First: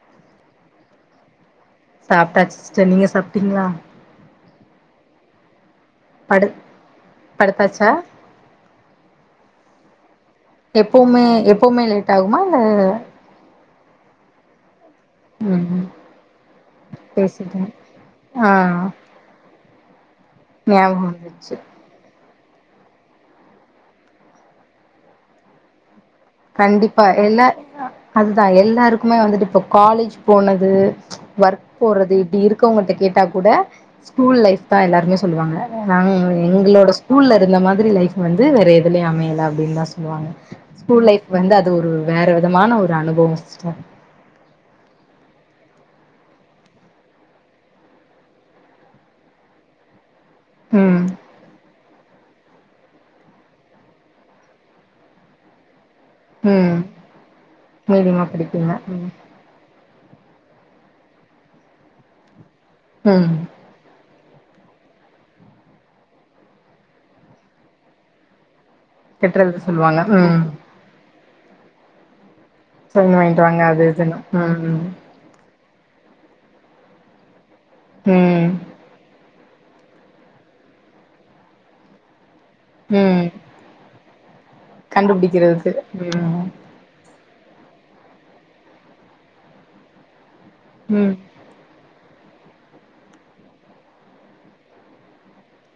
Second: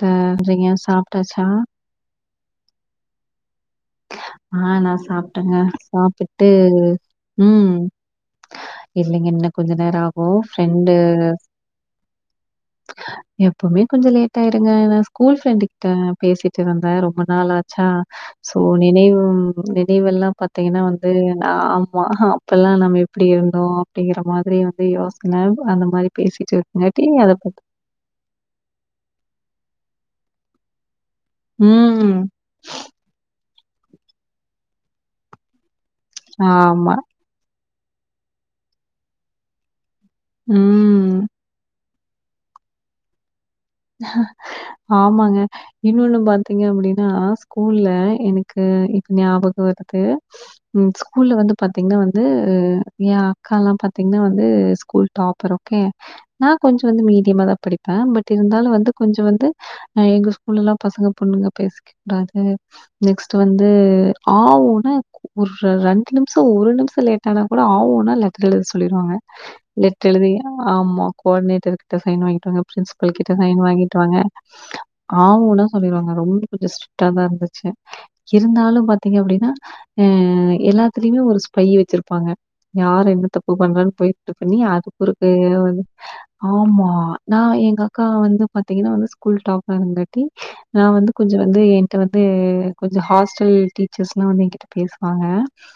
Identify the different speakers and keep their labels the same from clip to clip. Speaker 1: டே ரிங்க சாப்பிட்டச்சா
Speaker 2: சாப்பிட்டாச்சு சிஸ்டர் நீங்க சாப்பிட்டீங்களா
Speaker 1: ஆ நா சாப்பிட்டேங்க
Speaker 2: படு
Speaker 1: சாப்பிட்டு உம்
Speaker 2: படுத்தாச்சா
Speaker 1: இல்லைங்க இன்னு கொஞ்ச நேர ஆகு
Speaker 2: எப்பவுமே எப்பவுமே லேட் ஆகுமா இல்ல
Speaker 1: கொஞ்சோ லேட்யிருடுங்க ஸ்கூல் ஃப்ரெண்டு
Speaker 2: ம்
Speaker 1: கிட்ட பேசிட்டு இருந்தே ரொம்ப
Speaker 2: பேசிட்டேன்
Speaker 1: நாளச்சா
Speaker 2: ஆ
Speaker 1: சோ நினைவு உம் நினவெல்லாம் பாத்தீங்கன்னா
Speaker 2: ஞாபகம்
Speaker 1: வந்து
Speaker 2: வந்துச்சு
Speaker 1: ஆமா அப்பெல்லா நம்ம எப்டி இருந்தோ அப்டிங்கிற மாரி வந்து யோசனை அந்த மாரி பேசிட்டு
Speaker 2: கண்டிப்பா
Speaker 1: இருக்குங்காட்டி அத
Speaker 2: எல்லா
Speaker 1: பத்தி
Speaker 2: அ அதுதா எல்லாருகுமே வந்துட்டு இப்ப காலேஜ் போனது ஒர்க்
Speaker 1: ம்.
Speaker 2: போறது இப்டி இருக்கவங்கிட்ட கேட்டா கூட ஸ்கூல் லைஃப் தா எல்லாருமே சொல்வாங்க நாங் எங் எங்களோட
Speaker 1: ஆமா.
Speaker 2: ஸ்கூல்ல இருந்த மாத் [unintelligible] லைப் வந்து வேற எதுலயு அமையல அப்டின் தான் சொல் சொல்வாங்க ஸ்கூல்
Speaker 1: ம்.
Speaker 2: லைஃப். அது ஒரு வேற விதமான ஒரு அனுபவொ
Speaker 1: ஆமாங்க இன்னொன்னு பாத்தீங்க அப்டினா ஸ்கூல்ல எனக்கு இப் ஞாபக வருது உம்
Speaker 2: ம்
Speaker 1: ஸ்கூல்ல வந்து பாத்தீங்னா வந்து வந்து ஏ அக்காலாம் பாத்தீங்னா வந்து ஸ்கூல் டாப்பர் ஒக்கே நா‌ கொஞ்சோ
Speaker 2: ம்
Speaker 1: வந்து மீடியமா தா படிப்பே
Speaker 2: மீடியமா
Speaker 1: பட் ட் இருந்தாலு
Speaker 2: பிடிக்குங்க
Speaker 1: வந்து
Speaker 2: ம்
Speaker 1: கொஞ்சோ வந்து அ எங்க ஸ்கூல்லலாம் பசங்க பொண்ணுங்க பேசிக்க கூடாது
Speaker 2: ம்
Speaker 1: நெக்ஸ்ட் வந்து ஆவூனா ஒரு ரெண்டு நிம்ஷ ஒரு நிம்ஷ லேட்டானா கூட ஆவூனா லெட்ற எழுத சொல் சொல்லிர்வாங்க
Speaker 2: கெட்டுறது சொல்லுவாங்க
Speaker 1: லெட்ர எழுதி
Speaker 2: ம்
Speaker 1: ஆமா க்வாடினேட்டர் கிட்ட சைன் வாங்கிட்டுவாங்க கிட்ட
Speaker 2: வாங்கிட்டு வாங்க
Speaker 1: சைன்
Speaker 2: அது
Speaker 1: வாங்கிட்டு வாங்க
Speaker 2: இதுன்னு ம்
Speaker 1: ஆவூனா சொல்லிர்வாங்க ரொம்ப கொஞ் ஸ்டிரிக்டா தா இருந்துச் சு
Speaker 2: ம் ம்
Speaker 1: இருந்தாலும் பாத்தீங்க அப்டினா ம் எல்லாத்லையுமே ஒரு ஸ்பை வச்சிர்ப்பாங்க யார்
Speaker 2: ம்
Speaker 1: எந்த தப்பு பண்றான்னு போய்ட்டு பண்ணி அதுக்கொருக்க
Speaker 2: கண்டுபிடிக்கிறதுக்கு ம்
Speaker 1: ஆமா நா எங்கா அக்கா வந்து பாத்தீங்கனா வந்து ஸ்கூல் டாப்பர் இருந்தாட்டி நா வந்து
Speaker 2: ம்
Speaker 1: கொஞ்சொ வந்து வந்து கொஞ்சொ ஹாஸ்டல் டீச்சர்ஸ்லா வந்து எங்கிட்ட பேசுவாங்க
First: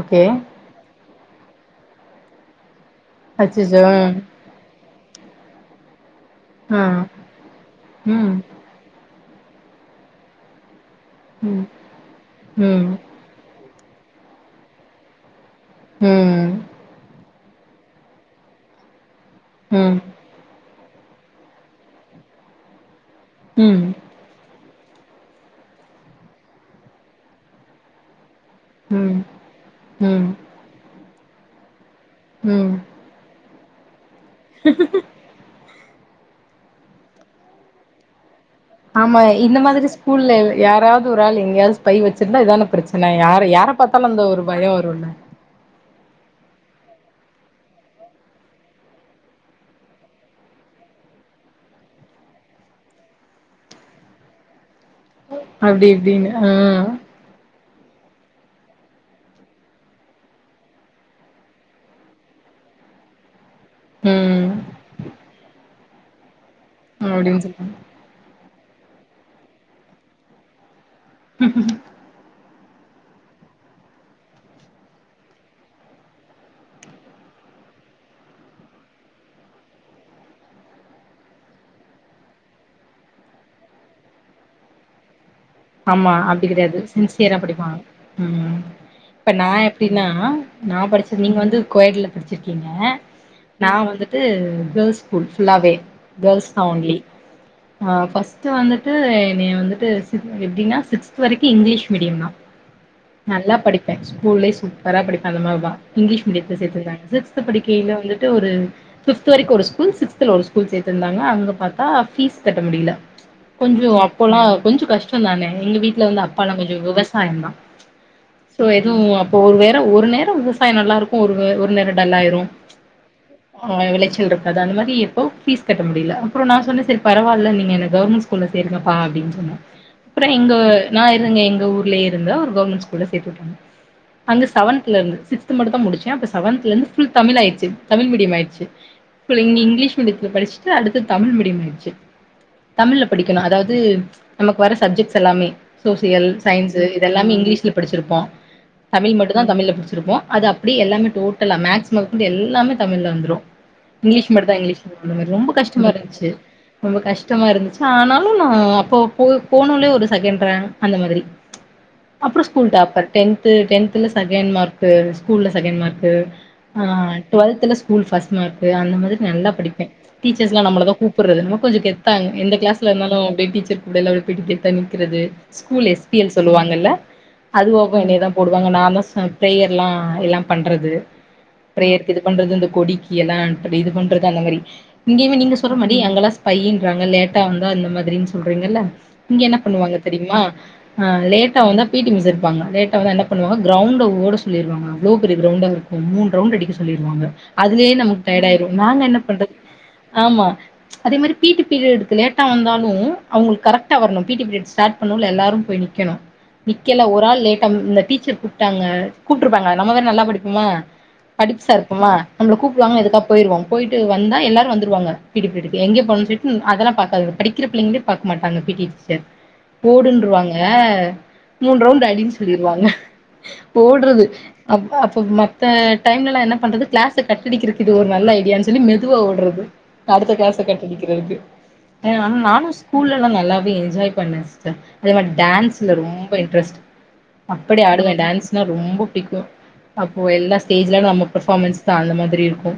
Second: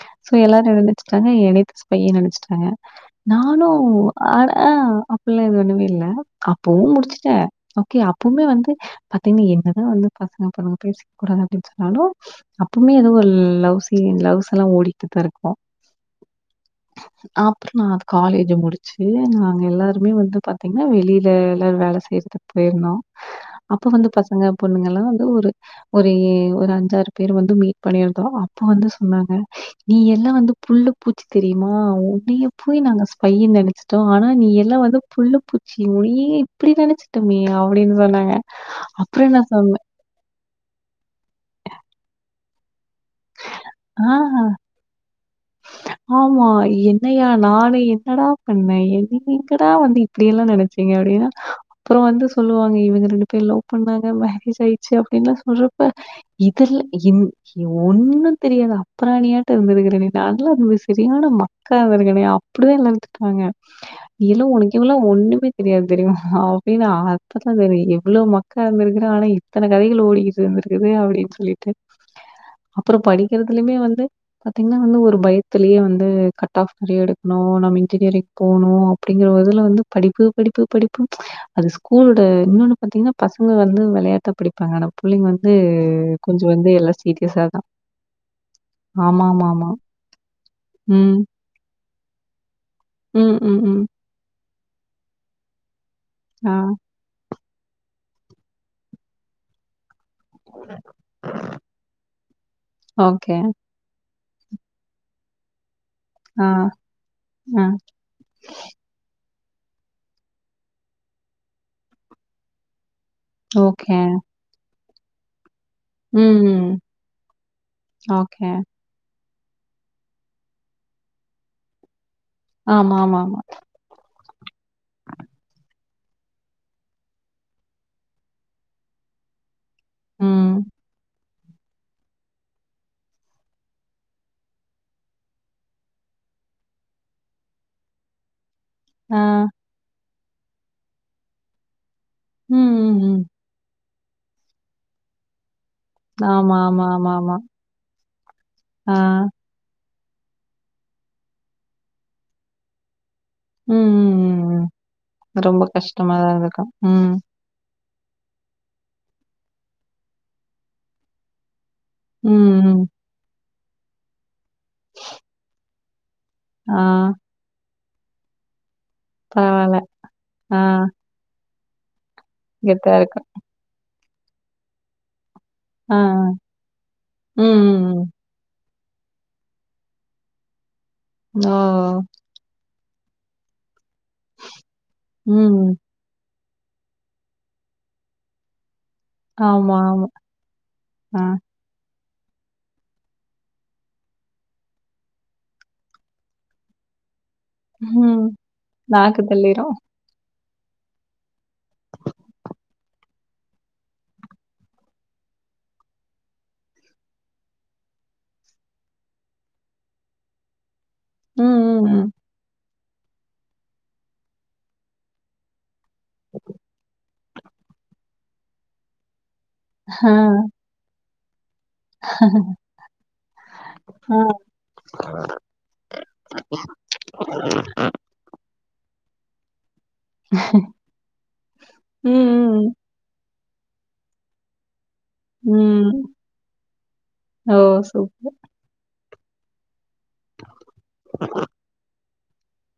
Speaker 2: ஓகே
Speaker 1: சோ எல்லா [unintelligible] ட்டாங்க எனைத்தா ஸ்பையு நெனைச்சுட்டாங்க நானு
Speaker 2: அச்சச்சோ ம்
Speaker 1: அ அ அப்பில்லா இது ஒண்ணுமே இல்ல
Speaker 2: ஆ
Speaker 1: போவு முடிச்சுட்ட ஒக்கே
Speaker 2: ம்
Speaker 1: அப்பொமே வந்து பாத்தீங்க என்னதா வந்து பசங்க பொண்ணுங்க பேசிக்க கூடாது
Speaker 2: ம்
Speaker 1: அப்டின்னு சொன்னாலு
Speaker 2: ம்
Speaker 1: அப்பவுமே எதுவு ஒரு லவ்ஸ் ச லவ்ஸ் எல்லா ஓடிட்டு தா இருக்கு
Speaker 2: ம்
Speaker 1: அப்ற நா அது காலேஜ் முடிச்சு சு நாங்க எல்லாருமே
Speaker 2: ம்
Speaker 1: வந்து பா திங்கன்னா வெளிள ல எல்லா வேல செய்றதுக்கு போயிருந்தோ அப்ப வந்து பசங்க பொண்ணுங்க வந்து ஒரு ஒரு ஒரு அஞ்சாறு பேர் வந்து மீட் பண்ணிருந்தோ இப்ப வந்து
Speaker 2: ம்
Speaker 1: சொன்னாங்க நீ
Speaker 2: ம்
Speaker 1: எல்லாம் வந்து புல் பூச்சி தெரியுமா உன்னைய
Speaker 2: ம்
Speaker 1: போய் நாங்க ஸ்பைனு நெனச்ச ஆனா நீ எல்லா வந்து புல்ல பூச்சி யி இப்டி நினச்சுட்டுமே அப்டின்னு சொன்னாங்க
Speaker 2: ஆமா
Speaker 1: அப்புறம் நான்
Speaker 2: இந்த
Speaker 1: சொன்னேன்,
Speaker 2: மாதிரி ஸ்கூல்ல யாராவது ஒரு ஆள் எங்கயாவது ஸ்பை வச்சிருந்தா இதான ன்னா யார யார பாத்தாலு
Speaker 1: "ஆ
Speaker 2: அந்த ஒரு பயோ வருல
Speaker 1: ஆமா என்னயா நானு என்னடா பண்ணே என் நீங்க எங்கடா வந்து இப்டியெல்லா நினச்சீங்க அப்டின்ன அப்ரோ வந்து சொல்லுவாங்க இவங்க ரெண்டு பேர் லவ் பண்ணாங்க மேரேஜ் ஆயிச்சு அப் என்ன
Speaker 2: அப்டி
Speaker 1: சொல்றப்ப
Speaker 2: இப்டின்னு ஆ
Speaker 1: இத இந் யோ ஒன்னு தெரியாத அப்ராணியாட்ட இருந்திருக்கிறேனே நல்லா இது சரியான மக்கா இருந்துருக்கனோ அப்டிதா எல்ல திட்டுவாங்க நீயெல்லா
Speaker 2: ம்
Speaker 1: ஒனக்கு எல்லா ஒண்ணுமே தெரியாது தெரிமா அப்டின்னா
Speaker 2: அப்டின்னு சொல்லுவாங்க
Speaker 1: [unintelligible] எவ்ளோ மக்கு உக்காந்திருக்ரா ஆனா இத்தன கதைகள் ஓடிகிட்றுந்திருக்கு து அப்டின்னு சொல்லிட்டு அப்ரோ படிக்கிறதுலயுமே வந்து பாத்தீங்ன்னா வந்து ஒரு பயத்லய வந்து கட் ஹாஃப் நெறைய எடுக்னு நம்ம இன்ஜினியரிங் போனு அப்டிங்றதுல வந்து படிப்பு படிப்பு படிப்பு ப்ளீச் அது ஸ்கூல்லோட இன்னொன்னு பாத்ங்னா வந்து வெளையாட்ட படிப்பாங்க ஆனா புள்ளைங்க வந்து
Speaker 2: ஆமா அப்டி
Speaker 1: கொஞ்சம் வந்து
Speaker 2: கிடையாது
Speaker 1: எல்லாம்
Speaker 2: சின்சியரா
Speaker 1: சீரியஸா தான்.
Speaker 2: படிப்பாங்க இப்ப நான்
Speaker 1: ஆமாமாமா.
Speaker 2: எப்டினா னா நா
Speaker 1: ம்.
Speaker 2: படிச்சதுன நீங்க வந்து கோயட் ங்க
Speaker 1: ம், ம்,
Speaker 2: நா
Speaker 1: ம்.
Speaker 2: வந்துட்டு கேர்ள்ஸ் ஸ்கூல் ஃபுல்லாவே கேர்ள்ஸ்
Speaker 1: ஆ.
Speaker 2: தா ஒன்லி ஆஹ் ஃபர்ஸ்ட் வந்துட்டு என்னைய வந்துட்டு எப்டின்னா சிக்ஸ்த் வரைக்கு இங்கிலீஷ் மீடியம் நா
Speaker 1: ஓகே.
Speaker 2: நல்லா படிப்பே ஸ்கூல்லே சூப்பரா படிப்ப அந்தமாரிதா இங்கிலீஷ்
Speaker 1: ஆ,
Speaker 2: மீடியத்தத்தை சேர்த்திருந்தாங்க சிக்ஸ்த்
Speaker 1: ஆ.
Speaker 2: படிக்கையையில் வந்துட்டு ஒரு பிப்த் பிப்த் வரைக்கும் ஒரு ஸ்கூல் சிக்ஸ்தல ஒரு ஸ்கூல் சேர்த்திருந்தாங்க அங்க பார்த்தா பீஸ் கட்ட முடியல கொஞ்சோ
Speaker 1: ஓகே.
Speaker 2: அப்போல்லாம் கொஞ்சம் கஷ்டம் [unintelligible] எங்க வீட்டுல வந்து அப்பாலா
Speaker 1: ம்.
Speaker 2: கொஞ்சம் விவசாயம் தான்
Speaker 1: ஓகே.
Speaker 2: சோ எதுவும் ஒரு வேற ஒரு நேரம் விவசாயம் நல்லாருக்கும் ஒரு வே ஒரு நேரம் டல்லாயிரும்
Speaker 1: ஆமாமாமா.
Speaker 2: ஆஹ் விளைச்சல் இருக்கு அது அந்த மாதிரி இப்போ பீஸ் கட் ட முடில அப்புறம் நான் சொன்னே சரி பரவால்ல நீங்க என்ன கவர்மண்ட் ஸ்கூல்ல சேருங்கப்பா அப்டின்னு சொன்னே அப்புறம்
Speaker 1: ம்.
Speaker 2: எங்க நான் க எங்க ஊர்லயே இருந்த ஒரு கவர்மண்ட் ஸ்கூல்ல சேதுவிட்டாங்க அங்க சவன்த்துல இருந்து சிக்ஸ்த் மட்டும்தான் முடுச்சேன் அப்புறம் சவன்த்ல இருந்து ஃபுல் தமிழ்லாய்டுச்சு தமிழ் மீடியம் ஆய்டுச்சு
Speaker 1: ஆ.
Speaker 2: ஃபுல் இங்க இங்கிலீஷ் மீடியத்துல படிச்சுட்டு அடுத்து தமிழ் மீடியம் ஆய்டுச்சு
Speaker 1: ம், ம்,
Speaker 2: தமிழ்ல
Speaker 1: ம்.
Speaker 2: படிக்கணும் அதாவது நமக்கு வர சப்ஜெக்ட்ஸ் எல்லாமே சோசியல்
Speaker 1: ஆமா,
Speaker 2: சயின்ஸு
Speaker 1: ஆமா,
Speaker 2: இது
Speaker 1: ஆமா,
Speaker 2: எல்லாமே
Speaker 1: ஆமா.
Speaker 2: இங்கிலீஷ்ல படிச்சிருப்போம்
Speaker 1: ஆ.
Speaker 2: தமிழ் மட்டும் தான் தமிழ்ல படிச்சு சுருப்போம் அது அப்டி எல்லாமே டோட்டலா மேக்ஸ் மொதகொண்டு எல்லாமே தமிழ்ல வந்து ரும்
Speaker 1: ம், ம்,
Speaker 2: இங்கிலீஷ்
Speaker 1: ம்.
Speaker 2: மட்டும்
Speaker 1: ம்.
Speaker 2: தான் இங்கிலீஷ்ல இருக்கு அந்த மாரி ரொம்ப கஷ்டமா இருந்துச்சு
Speaker 1: தான் இருக்கும்.
Speaker 2: ரொம்ப
Speaker 1: ம்.
Speaker 2: கஷ்டமா இருந்துச்சு ஆனாலும் நான் அப்போ போ போனோலயே ஒரு செகண்ட் ரேங்க் அந்த மாதிரி ச் அப்புறம்
Speaker 1: ம்,
Speaker 2: ஸ்கூல்
Speaker 1: ம்.
Speaker 2: டாப்பர் டென் த் டென்துல ச செகண்ட் மார்க்கு ஸ்கூல்ல செகண்ட் மார்க் கு
Speaker 1: ஆ
Speaker 2: ஆஹ் டுவல்த்துல ஸ்கூல் ஃபஸ்ட் மார்க் அந்த மாதிரி நல்லா
Speaker 1: பரவால்ல.
Speaker 2: படிப்பேன் டீச்சர்ஸ்
Speaker 1: ஆ
Speaker 2: லாம் நம்மளதான் கூப்பட்றது என்னமோ கொஞ்சோ கெத் தா எந்த க்ளாஸ்ல
Speaker 1: கெத்தா
Speaker 2: இருந்தாலும்
Speaker 1: இருக்கும்.
Speaker 2: அப்டியே டீச்சர் [inaudible] பிடிக்க தணிக்கிறது ஸ்கூல்
Speaker 1: ஆ.
Speaker 2: எஸ் பி எல் சொல்லுவாங்கல்ல
Speaker 1: ம், ம்,
Speaker 2: அதுவாவு
Speaker 1: ம்.
Speaker 2: என்னயதான் போடுவாங்க நா [unintelligible] ப்ளேயர்லா எல்லாம் பண்றது
Speaker 1: ஓ!
Speaker 2: ப்ரேயர்க்கு இது பண்றது இந்த கொடி எல்லாம் இப்டி இது பன் றது அந்த மாரி இங்கயுமே நீங்க
Speaker 1: ம்.
Speaker 2: சொல்ற மாரி அங்கலா பையின்றாங்க லேட்டா வந்தா இந்த மாதுரின் சொல்றீங்கல்ல இங்க என்ன
Speaker 1: ஆமா,
Speaker 2: பண்ணுவாங்க
Speaker 1: ஆமா.
Speaker 2: தெரியுமா
Speaker 1: ஆ.
Speaker 2: அஹ் லேட்டா வந்தா பீட்டி மிஸ் இர்ப்பாங்க லேட்டா வந்தா என்ன பண்ணுவாங்க கிரௌண்ட ஓட சொல்லிருவாங்க அவ்ளோ பெரிய கிரௌண்டாவே இருக்கு மூணு ரவுண்ட் அடிக்க சொல்லிருவாங்க அதுலயே
Speaker 1: ம்.
Speaker 2: நமக்கு டயட் ஆயிரு நாங்க என்ன
Speaker 1: நாக்கு
Speaker 2: பண்றது
Speaker 1: தள்ளிரும்.
Speaker 2: ஆமா அதே மாரி பீட்டி பீரியர்டுக்கு லேட்டா வந்தாலு அவுங்குளுக்கு கரெக் டாவர்னு பீட்டி பீரியட் ஸ்டாட் பண்ணுல்ல எல்லாரு போய் நிக்கணு நிக்கல ஒரால் லேட்டா வ இந்த டீச்சர் கூப்டாங்க கூப்ட்ருப்பாங்க நம்ம வேற நல்லா படிப்போமா
Speaker 1: ம்,
Speaker 2: படிப்ஸ்சா
Speaker 1: ம், ம்.
Speaker 2: இர்ப்போமா நம்ள கூப் புடுவாங்க எதுக்கா போயிருவோ போயிட்டு வந்தா எல்லாரு வந்துருவாங்க பீட்டி பீரியட் எங்கே போனன் சொல்லிட்டு அதெல்லா பாக்காது படிக்கிற பிள்ளைங்லே பாக்க மாட்டாங்க பீட்டி டீச்சர்
Speaker 1: ஆ,
Speaker 2: போடுன்ருவாங்க மூண் ரவுண்டு அடினு சொல்லிருவாங்க
Speaker 1: ஆ.
Speaker 2: ஓட்றது அப் அப்ப மத்த டைம்லலா என்ன பண்றது கிளாச கட்டடிக்கிறதுக்கு இது ஒரு நல்ல ஐடியான் சொல்லி மெதுவா ஓட்றது அடுத்த கிளாச கட் அடிக்கிறதுக்கு
Speaker 1: ம்,
Speaker 2: அ நானு
Speaker 1: ம்,
Speaker 2: ஸ்கூல்ல எல்லா நல்லா வந்து என்ஜாய் பண்ணே சிஸ்டர் அதே மாரி
Speaker 1: ம்.
Speaker 2: டேன்ஸ்ல
Speaker 1: ம்.
Speaker 2: ரொம்ப இன்ட்ரெஸ்ட்
Speaker 1: ஓ!
Speaker 2: அப்படி
Speaker 1: சூப்
Speaker 2: ஆடுவே டான்ஸ்னா ரொம்போ புடிக்கு அப்போ எல்லா ஸ்டேஜ்லா நம்ம பர்ஃபாமன்ஸ் தா அந்த மாதி ரி இருக்கு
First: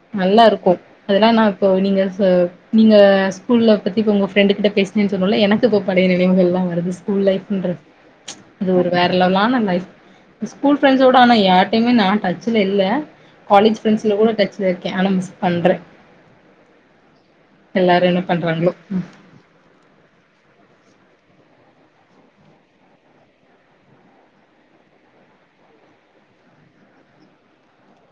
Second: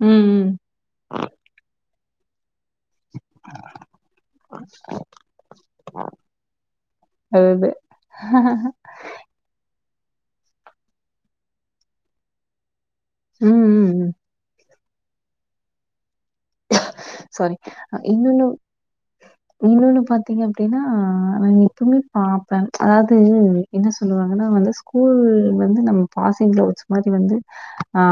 Speaker 1: ம்,
Speaker 2: நல்லா
Speaker 1: ம்.
Speaker 2: இருக்கு அதெல்லா நா இப்போ நீங்க ஸ் [unintelligible] நீங்க ஸ்கூல்ல பத்தி இப்ப உங்க ஃப்ரெண்டு கிட்ட பேஸ் சொன்னல்ல எனக்கு இப்ப பழைய நினைவுகள்லா வருது ஸ்கூல்
Speaker 1: அதுது.
Speaker 2: லைஃப்ன்றது அது ஒரு வேற லெவலான லைஃப் ஸ்கூல் ஃப்ரெண்ஸோட ஆனா யார்டயுமே நா டச்சுல இல்ல
Speaker 1: ம்,
Speaker 2: காலேஜ்
Speaker 1: ம், ம்.
Speaker 2: ஃப்ரெண்சில கூட டச்சில இர் கே ஆனா மிஸ் பண்றே
Speaker 1: சாரி. அ
Speaker 2: எல்லாரு என்ன
Speaker 1: இன்னொன்னு
Speaker 2: பண்றாங்ளோ ம்
Speaker 1: இன்னொன்னு பாத்தீங்க அப்படின்னா நா எப்பமே பாப்பே ஆதாது என்ன சொல்லுவாங்கன்னா வந்து ஸ்கூல் வந்து நம்ம பாசிங் கிளவுட்ஸ் மாரி வந்து ஆ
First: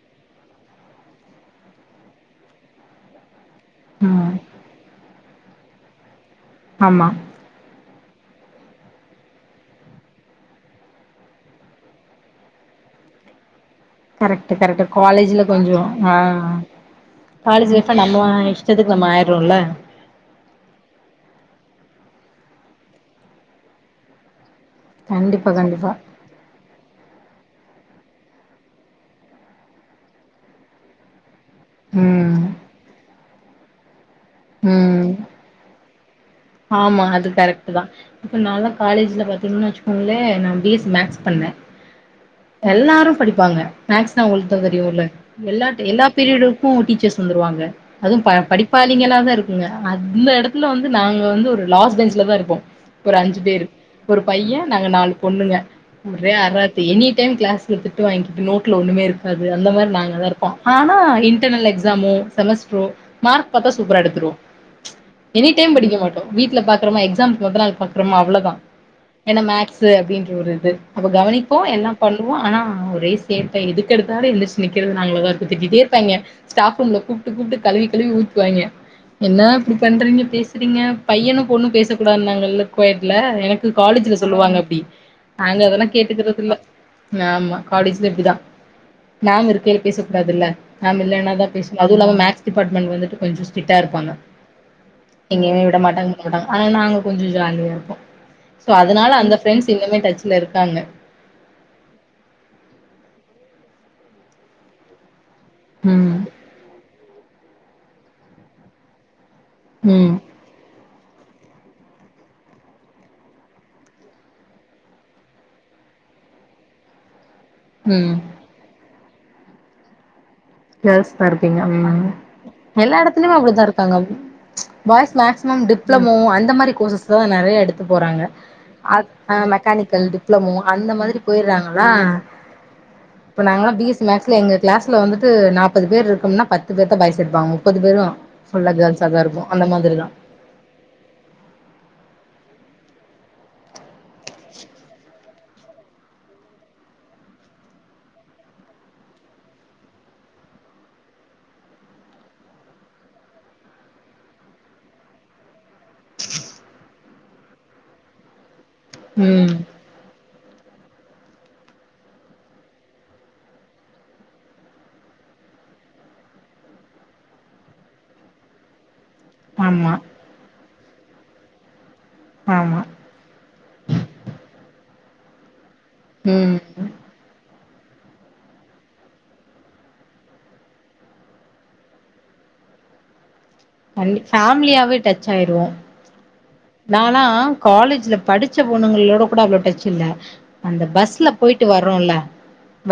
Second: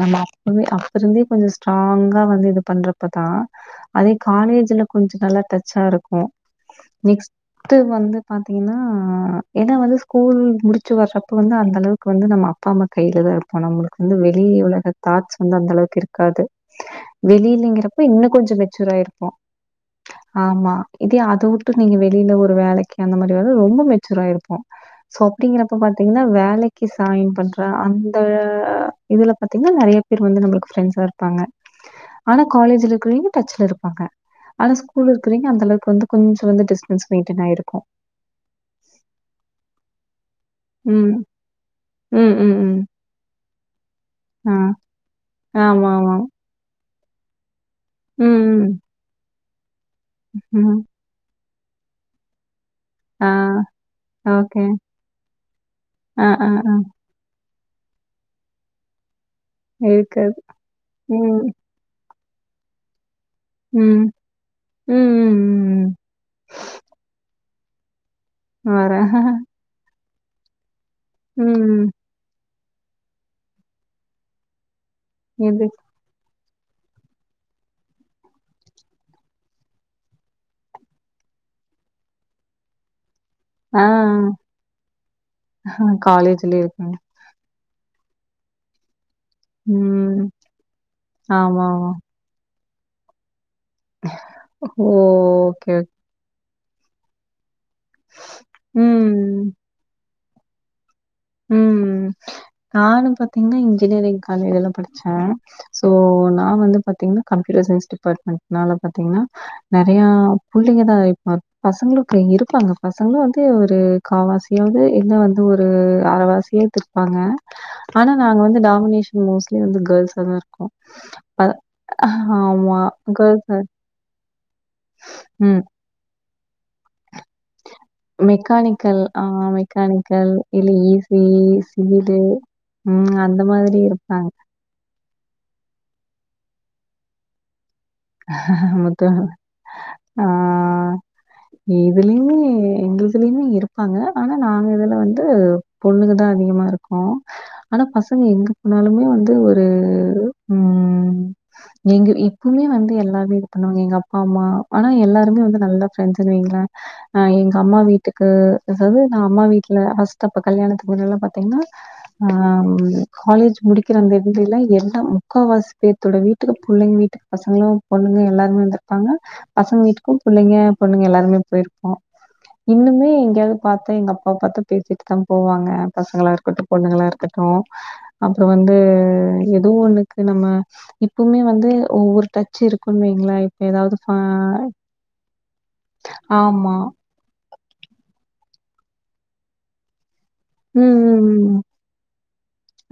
Speaker 1: நம்ம அப்பவே அப்பருந்தே கொஞ்ச ஸ்ட்ராங்கா வந்து இது பண்றப்ப தா அதே
Speaker 2: ம்
Speaker 1: காலேஜ்ல கொஞ்ச நல்லா டச்சா இருக்கு
Speaker 2: ஆமா
Speaker 1: நெக்ஸ்ட்டு வந்து பாத்தீங்கன்னா ஆ ஏனா வந்து ஸ்கூல் முடிச்சு வர்றப்ப வந்து அந்த அளவுக்கு வந்து நம்ம அப்பா அம்மா கையில தா இருப் போ நம்மளுக்கு வெளி
Speaker 2: கரெக்ட் கரெக்ட்
Speaker 1: உலக தாட்ஸ்
Speaker 2: காலேஜ்ல
Speaker 1: வந்து அந்த
Speaker 2: கொஞ்சோ
Speaker 1: அளவுக்கு
Speaker 2: ஆ
Speaker 1: இருக்காது
Speaker 2: காலேஜ் லைஃப்ல
Speaker 1: வெளியலலைங்கிறப்ப
Speaker 2: நம்ம
Speaker 1: இன்னும் கொஞ்சம் மெச்சூற
Speaker 2: இஷ்டத்துக்கு நம்ம
Speaker 1: இருப்போ
Speaker 2: ஆயிடுறோம்ல
Speaker 1: ஆமா இதே அத வுட்டு நீங்க வெளிய இந்த ஒரு வேலைக்கு அந்த மாரி வேல ரொம்ப மெச்சூரா இருப்போம் சோ
Speaker 2: கண்டிப்பா
Speaker 1: அப்பிடிங்கறப்ப
Speaker 2: கண்டிப்பா
Speaker 1: பாத்தீங்கன்னா வேலைக்கு ஜாயின் பண்ற அந் இதுல பாத்தீங்கன்னா நறைய பேர் வந்து நம்புளுக்கு ஃபரண்ட்ஸா இருப்பாங்க அன்னா
Speaker 2: ம்
Speaker 1: காலேஜ்ல இருக்குறே டச்ல இருப்பாங்க ஆனா ஸ்கூல்ல
Speaker 2: ம்
Speaker 1: இருக்கறீங்க அந்த அளவுக்கு வந்து கொஞ்சம் வந்து
Speaker 2: ஆமா
Speaker 1: டிஸ்டன்ஸ்
Speaker 2: அது
Speaker 1: மெயின்டெயின்
Speaker 2: கரெக்ட்
Speaker 1: ஆயிருக்கும்.
Speaker 2: தான் இப்ப நான்லா காலேஜ்ல பாத்தீங்கன்னா வச்சுக்கோங்களே நம் பிஎஸ்சி
Speaker 1: ம்.
Speaker 2: மேக்ஸ் பண்ண
Speaker 1: ம், ம், ம்.
Speaker 2: எல்லாரும் படிப் ப்பாங்க மேக்ஸ்ல
Speaker 1: ஆ.
Speaker 2: ஒங்களுக்கு தெரியும்லே எல்லா எல்லா
Speaker 1: ஆமாமா.
Speaker 2: பீரியடக்கும் டீச்சர்ஸ் வருவாங்க அதுவும்
Speaker 1: ம்,
Speaker 2: ப
Speaker 1: ம்.
Speaker 2: படிப்பாளிங்களா தான் இருக்கு அந்த எடத்துல
Speaker 1: ம்.
Speaker 2: வந்து நான் வந்து ஒரு லாஸ்ட் பெஞ்ச்லதா இருப்போ ஒரு
Speaker 1: ஆ.
Speaker 2: அஞ்சு பேரு ஒரு பையே
Speaker 1: ஓகே.
Speaker 2: நாங்க நாலு பொண்ணுங்க
Speaker 1: ஆ,
Speaker 2: ஒரே
Speaker 1: ஆ, ஆ.
Speaker 2: அராத்து எனீ டைம் கிளாஸ் கு திட்டு வாங்கிட்டு நோட்ல ஒண்ணுமே இரு அது அந்த மாரி நாங்களா
Speaker 1: இருக்காது.
Speaker 2: இர்ப்போ ஆனா
Speaker 1: ம்.
Speaker 2: இன்டர்னல் எக்ஸ்சாமு செமஸ்ட்ரோ மார்க் பாத்தா சூப்பரா
Speaker 1: ம்.
Speaker 2: எடுத்துருவோ
Speaker 1: ம்,
Speaker 2: எனீ டைம்
Speaker 1: ம், ம்.
Speaker 2: படிக்க மாட் டோ வீட்ல பாக்றமா எக்ஸ்க் மோத நாள் பா கிறம் அவ்ளோதா
Speaker 1: வரேன்.
Speaker 2: ஏன்னா மேக்ஸ்சு அப்டின் வ்ரிது போ கவனிப்போ
Speaker 1: ம்.
Speaker 2: எல்லா பண்ணுவோ ஆனா ஆ ஒரே சேட்ட எதுக்கெடுத்தாலு எந்திருச்சி நி கிருது நாங்களதா இரு
Speaker 1: எது?
Speaker 2: திட்டிட்டே இர்ப்பாயிங்கா ஸ்டாஃப் ரூம்ல கூப்ட்டு கூப்ட்டு கழுவி கழுவி ஊத்வாயிங்கே என்னா இப்டி பண்றீங்க பேஸ்றீங்கா பையனு பொண்ணு பேச கூடாத்னாங்கல்லே கோயட் ல்லே எனக்கு
Speaker 1: ஆ.
Speaker 2: காலேஜ்ல சொல்லுவாங்க அப்டி நாங்க அதெல்லா கேட்டுக்கிறதில்லே
Speaker 1: காலேஜ்லயே இருக்காங்க.
Speaker 2: ஆமா காலேஜ் சப்டிதா மேம் இருக்கைலே பேச
Speaker 1: ம்.
Speaker 2: கூடாதில்லே மேம் இல்லேனாதா பேசு
Speaker 1: ஆமாமா.
Speaker 2: அதுவு இல்லாம மேக்ஸ் டிபார்ட்மென்ட் வந்துட்டு கொஞ்சம்
Speaker 1: ஓ ஓகே
Speaker 2: விட மாட்டாங்க ஆனா நாங்க கொஞ்ச ஜாலியா இரு போ சோ அதனால அந்த
Speaker 1: ம்.
Speaker 2: ஃப்ரண்ஸ் இன்னுமே டச் ல இருக்காங்க
Speaker 1: உம் நானு பாத்தீங்கன்னா இன்ஜினியரிங் காலேல தா படிச்சே சோ
Speaker 2: ம்
Speaker 1: நா வந்து பாத்தீங்கன்னா கம்யூட்டர் சயின்ஸ் டிபார்ட்மண்ட்னால பாத்திங்கன்னா நெறைய
Speaker 2: ம்
Speaker 1: புள்ளைங்கதா ப பசங்களு இருப்பாங்க பசங்களு வந்து ஒரு காவாசியாவது இல்ல வந்து ஒரு அரவாசியே திருப்பாங்க ஆனா
Speaker 2: ம்
Speaker 1: நாங்க வந்து டாமினேஷ மோஸ்லி வந்து கேள்ஸ் ஆ தா இருக்
Speaker 2: கேள்ஸ் தா இருப்பீங்க
Speaker 1: ஆமா
Speaker 2: எல்லா எடத்துலயு
Speaker 1: கேர்ள்ஸா
Speaker 2: அப்படிதா இருக்காங்க பாய்ஸ் மேக்சிமம்
Speaker 1: ம்
Speaker 2: டிப்ளமோ அ ந்த மாரி கோர்சஸ் நறைய எடுத்து போறாங்க
Speaker 1: மெக்கானிக்கல் ஆ
Speaker 2: அ மெக்கானிக்கல் டிப்ளமோ
Speaker 1: இல்ல ஈ
Speaker 2: அந்த மாதிரி
Speaker 1: சி
Speaker 2: போயறாங்கள
Speaker 1: சி வி ம் அந்த
Speaker 2: இப்ப நாங்களா
Speaker 1: மாதிரி
Speaker 2: பி எஸ் சி மேக்ஸ்
Speaker 1: இருப்பாங்க
Speaker 2: ல எங்க கிளாஸ்ல வந்து சு நாப்பது பேர் இருக்கம்னா பத்து பேர் தா பாய்சிருப்பாங்க
Speaker 1: ஹ மத்த
Speaker 2: மாதிரி தா
Speaker 1: ஆஹ் இதுலியு எங்க இதுலயு இருப்பாங்க ஆனா நாங்க இதுல வந்து பொண்ணுங்கதா அதிகமா இருக்கோ ஆனா பசங்க எங்க போனாலுமே வந்து ஒரு உம் எங்க இப்பவுமே வந்து எல்லாருமே இது பண்ணுவாங்க எங்க அப்பா அம்மா ஆனா எல்லாருமே வந்து நல்ல ஃபிரண்ட்ஸ்னு வைங்கலே எங்க அம்மா வீட்டுக்கு அதாது நா அம்மா
Speaker 2: ம்
Speaker 1: வீட்டுல ஃபஸ்டு அப்ப கல்யணத்து முன்னெல்லாம் பாத்தீங்கன்னா ஆஹ் காலேஜ் முடிக்கிற அந்த என்டுல எல்லா முக்கால்வாசி பேர்த்தோட வீட்டுக்கு புள்ளைங்க வீட்டுக்கு பசங்களும் பொண்ணுங்க எல்லாருமே வந்து ப்பாங்க பசங்க
Speaker 2: ஆமா
Speaker 1: வீட்டுக்கு புள்ளைங்க பொண்ணுங்க எல்லாரும் போயிருப்போம்
Speaker 2: ஆமா
Speaker 1: இன்னுமே எங்கேயாவது பாத்தா எங்க அப்பா பாத்தா பேசிட்டு த்தான் போவாங்க பசங்களா
Speaker 2: ம்
Speaker 1: இருக்கட்டு பொண்ணுங்களா இருக்கட்டு அப்புற வந்து ஏதோ ஒண்ணுக்கு நம்ம இப்பவுமே வந்து ஒவ்வொரு ட ச் இருக்குன் வைங்களே
Speaker 2: ஃபேமிலியாவே டச் ஆயிருவோ
Speaker 1: ஆமா.
Speaker 2: நாலாம் காலேஜ்ல படிச் ச்ச பொண்ணுங்களோட கூட அவளோ டச் இல்ல
Speaker 1: ம்,
Speaker 2: அந்த
Speaker 1: ம்,
Speaker 2: பஸ்ல
Speaker 1: ம்.
Speaker 2: போயிட்டு வர்றோல்ல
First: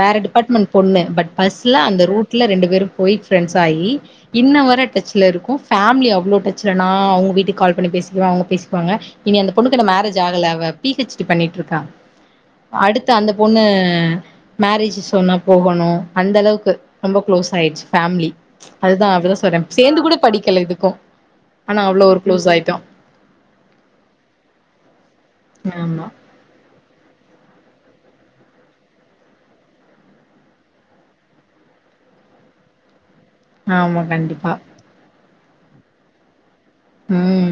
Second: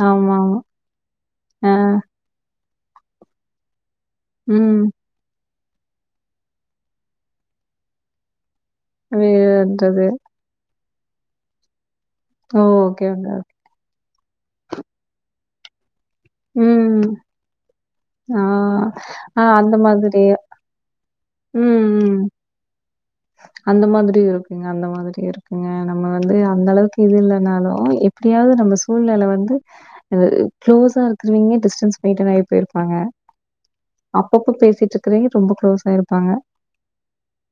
Speaker 2: வேற
Speaker 1: ஆமாமா.
Speaker 2: டிபார்ட்மெண்ட் பொண்ணு பட்
Speaker 1: ஆ,
Speaker 2: பஸ்ல அந்த ரூட்ல ரெண்டு பேரும் போய் ஃப்ரெண்ட்ஸ் ஆயி இன்ன
Speaker 1: ம்.
Speaker 2: வர டச்ல இருக்கு ஃபேிலி அவ்ளோ டச்சில்லைனா அவங்க வீட்டு கால் பண்ணி பேசிருவே அவங்க க்கோங்க இனி அந்த பொண்ணுக்கு இன்னு
Speaker 1: வேர்ன்றது.
Speaker 2: மேரேஜ் ஆகல அவ பி ஹெச் டி பண்ணிட்டு இருக்கா
Speaker 1: ஓ! ஓகே,
Speaker 2: அடுத்த
Speaker 1: ஓகே.
Speaker 2: அந்த பொண்ணு மேரேஜ் சொன்னா போகணு அந்த அளவுக்கு
Speaker 1: ம்.
Speaker 2: ரொம்ப க்ளோஸ் ஆயிடுச்சு ஃபேமிலி
Speaker 1: ஆ,
Speaker 2: அதுதா அப்டிதா
Speaker 1: ஆ
Speaker 2: சொல்றே
Speaker 1: அந்த
Speaker 2: சேந்து கூட
Speaker 1: மாதிரி.
Speaker 2: படிக்கல இதுக்கும் ஆனா
Speaker 1: ம்,
Speaker 2: அவ்ளோ ஒரு
Speaker 1: ம்.
Speaker 2: க்ளோஸ் ஆயிட்டோம்
Speaker 1: அந்த மாதிரி இருக்குங்க அந்த மாதிரி இருக்குங்க நம்ம
Speaker 2: ஆமா
Speaker 1: வந்து அந்த அளவுக்கு இது இல்லைனாலு எப்டியாவது நம்ம சூழ்நில வந்து க்ளோஸா இரு திருவிங்க டிஸ்டன்ஸ் மெயின்டனாயி போயிருப்பாங்க
Speaker 2: ஆமா கண்டிப்பா
Speaker 1: அப்பப்போ பேசிட்டு இருக்கறே ரொம்ப க்ளோஸா இருப்பாங்க
Speaker 2: ம்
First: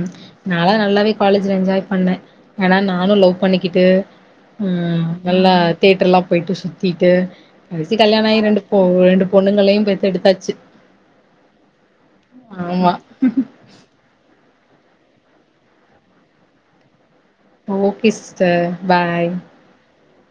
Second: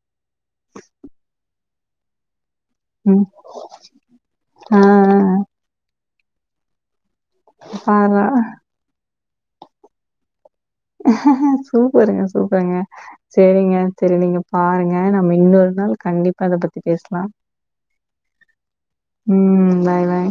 Speaker 2: பண்ணு ஆனா நானும்
Speaker 1: ம்.
Speaker 2: லவ் பண்ணிக்கிட்டு
Speaker 1: ஆ
Speaker 2: ம் நல்லா தேட்டர்லா போயிட்டு சுத்தி கே கடைசி
Speaker 1: பார்றா!
Speaker 2: கல்யாணஆயி ரெண்டு போ ரெண்டு பொண்ணுகளையு பெத்தெடுத்தாச்சு
Speaker 1: சூப்பருங்க சூப்பருங்க
Speaker 2: ஆமா
Speaker 1: சேரிங்க சேரி நீங்க பாருங்க நம்ம இன்னொரு நாள் கண்டிப்பா அதை பத்தி பேசலாம்
Speaker 2: ஓகே சிஸ்டர் பாய்
Speaker 1: சி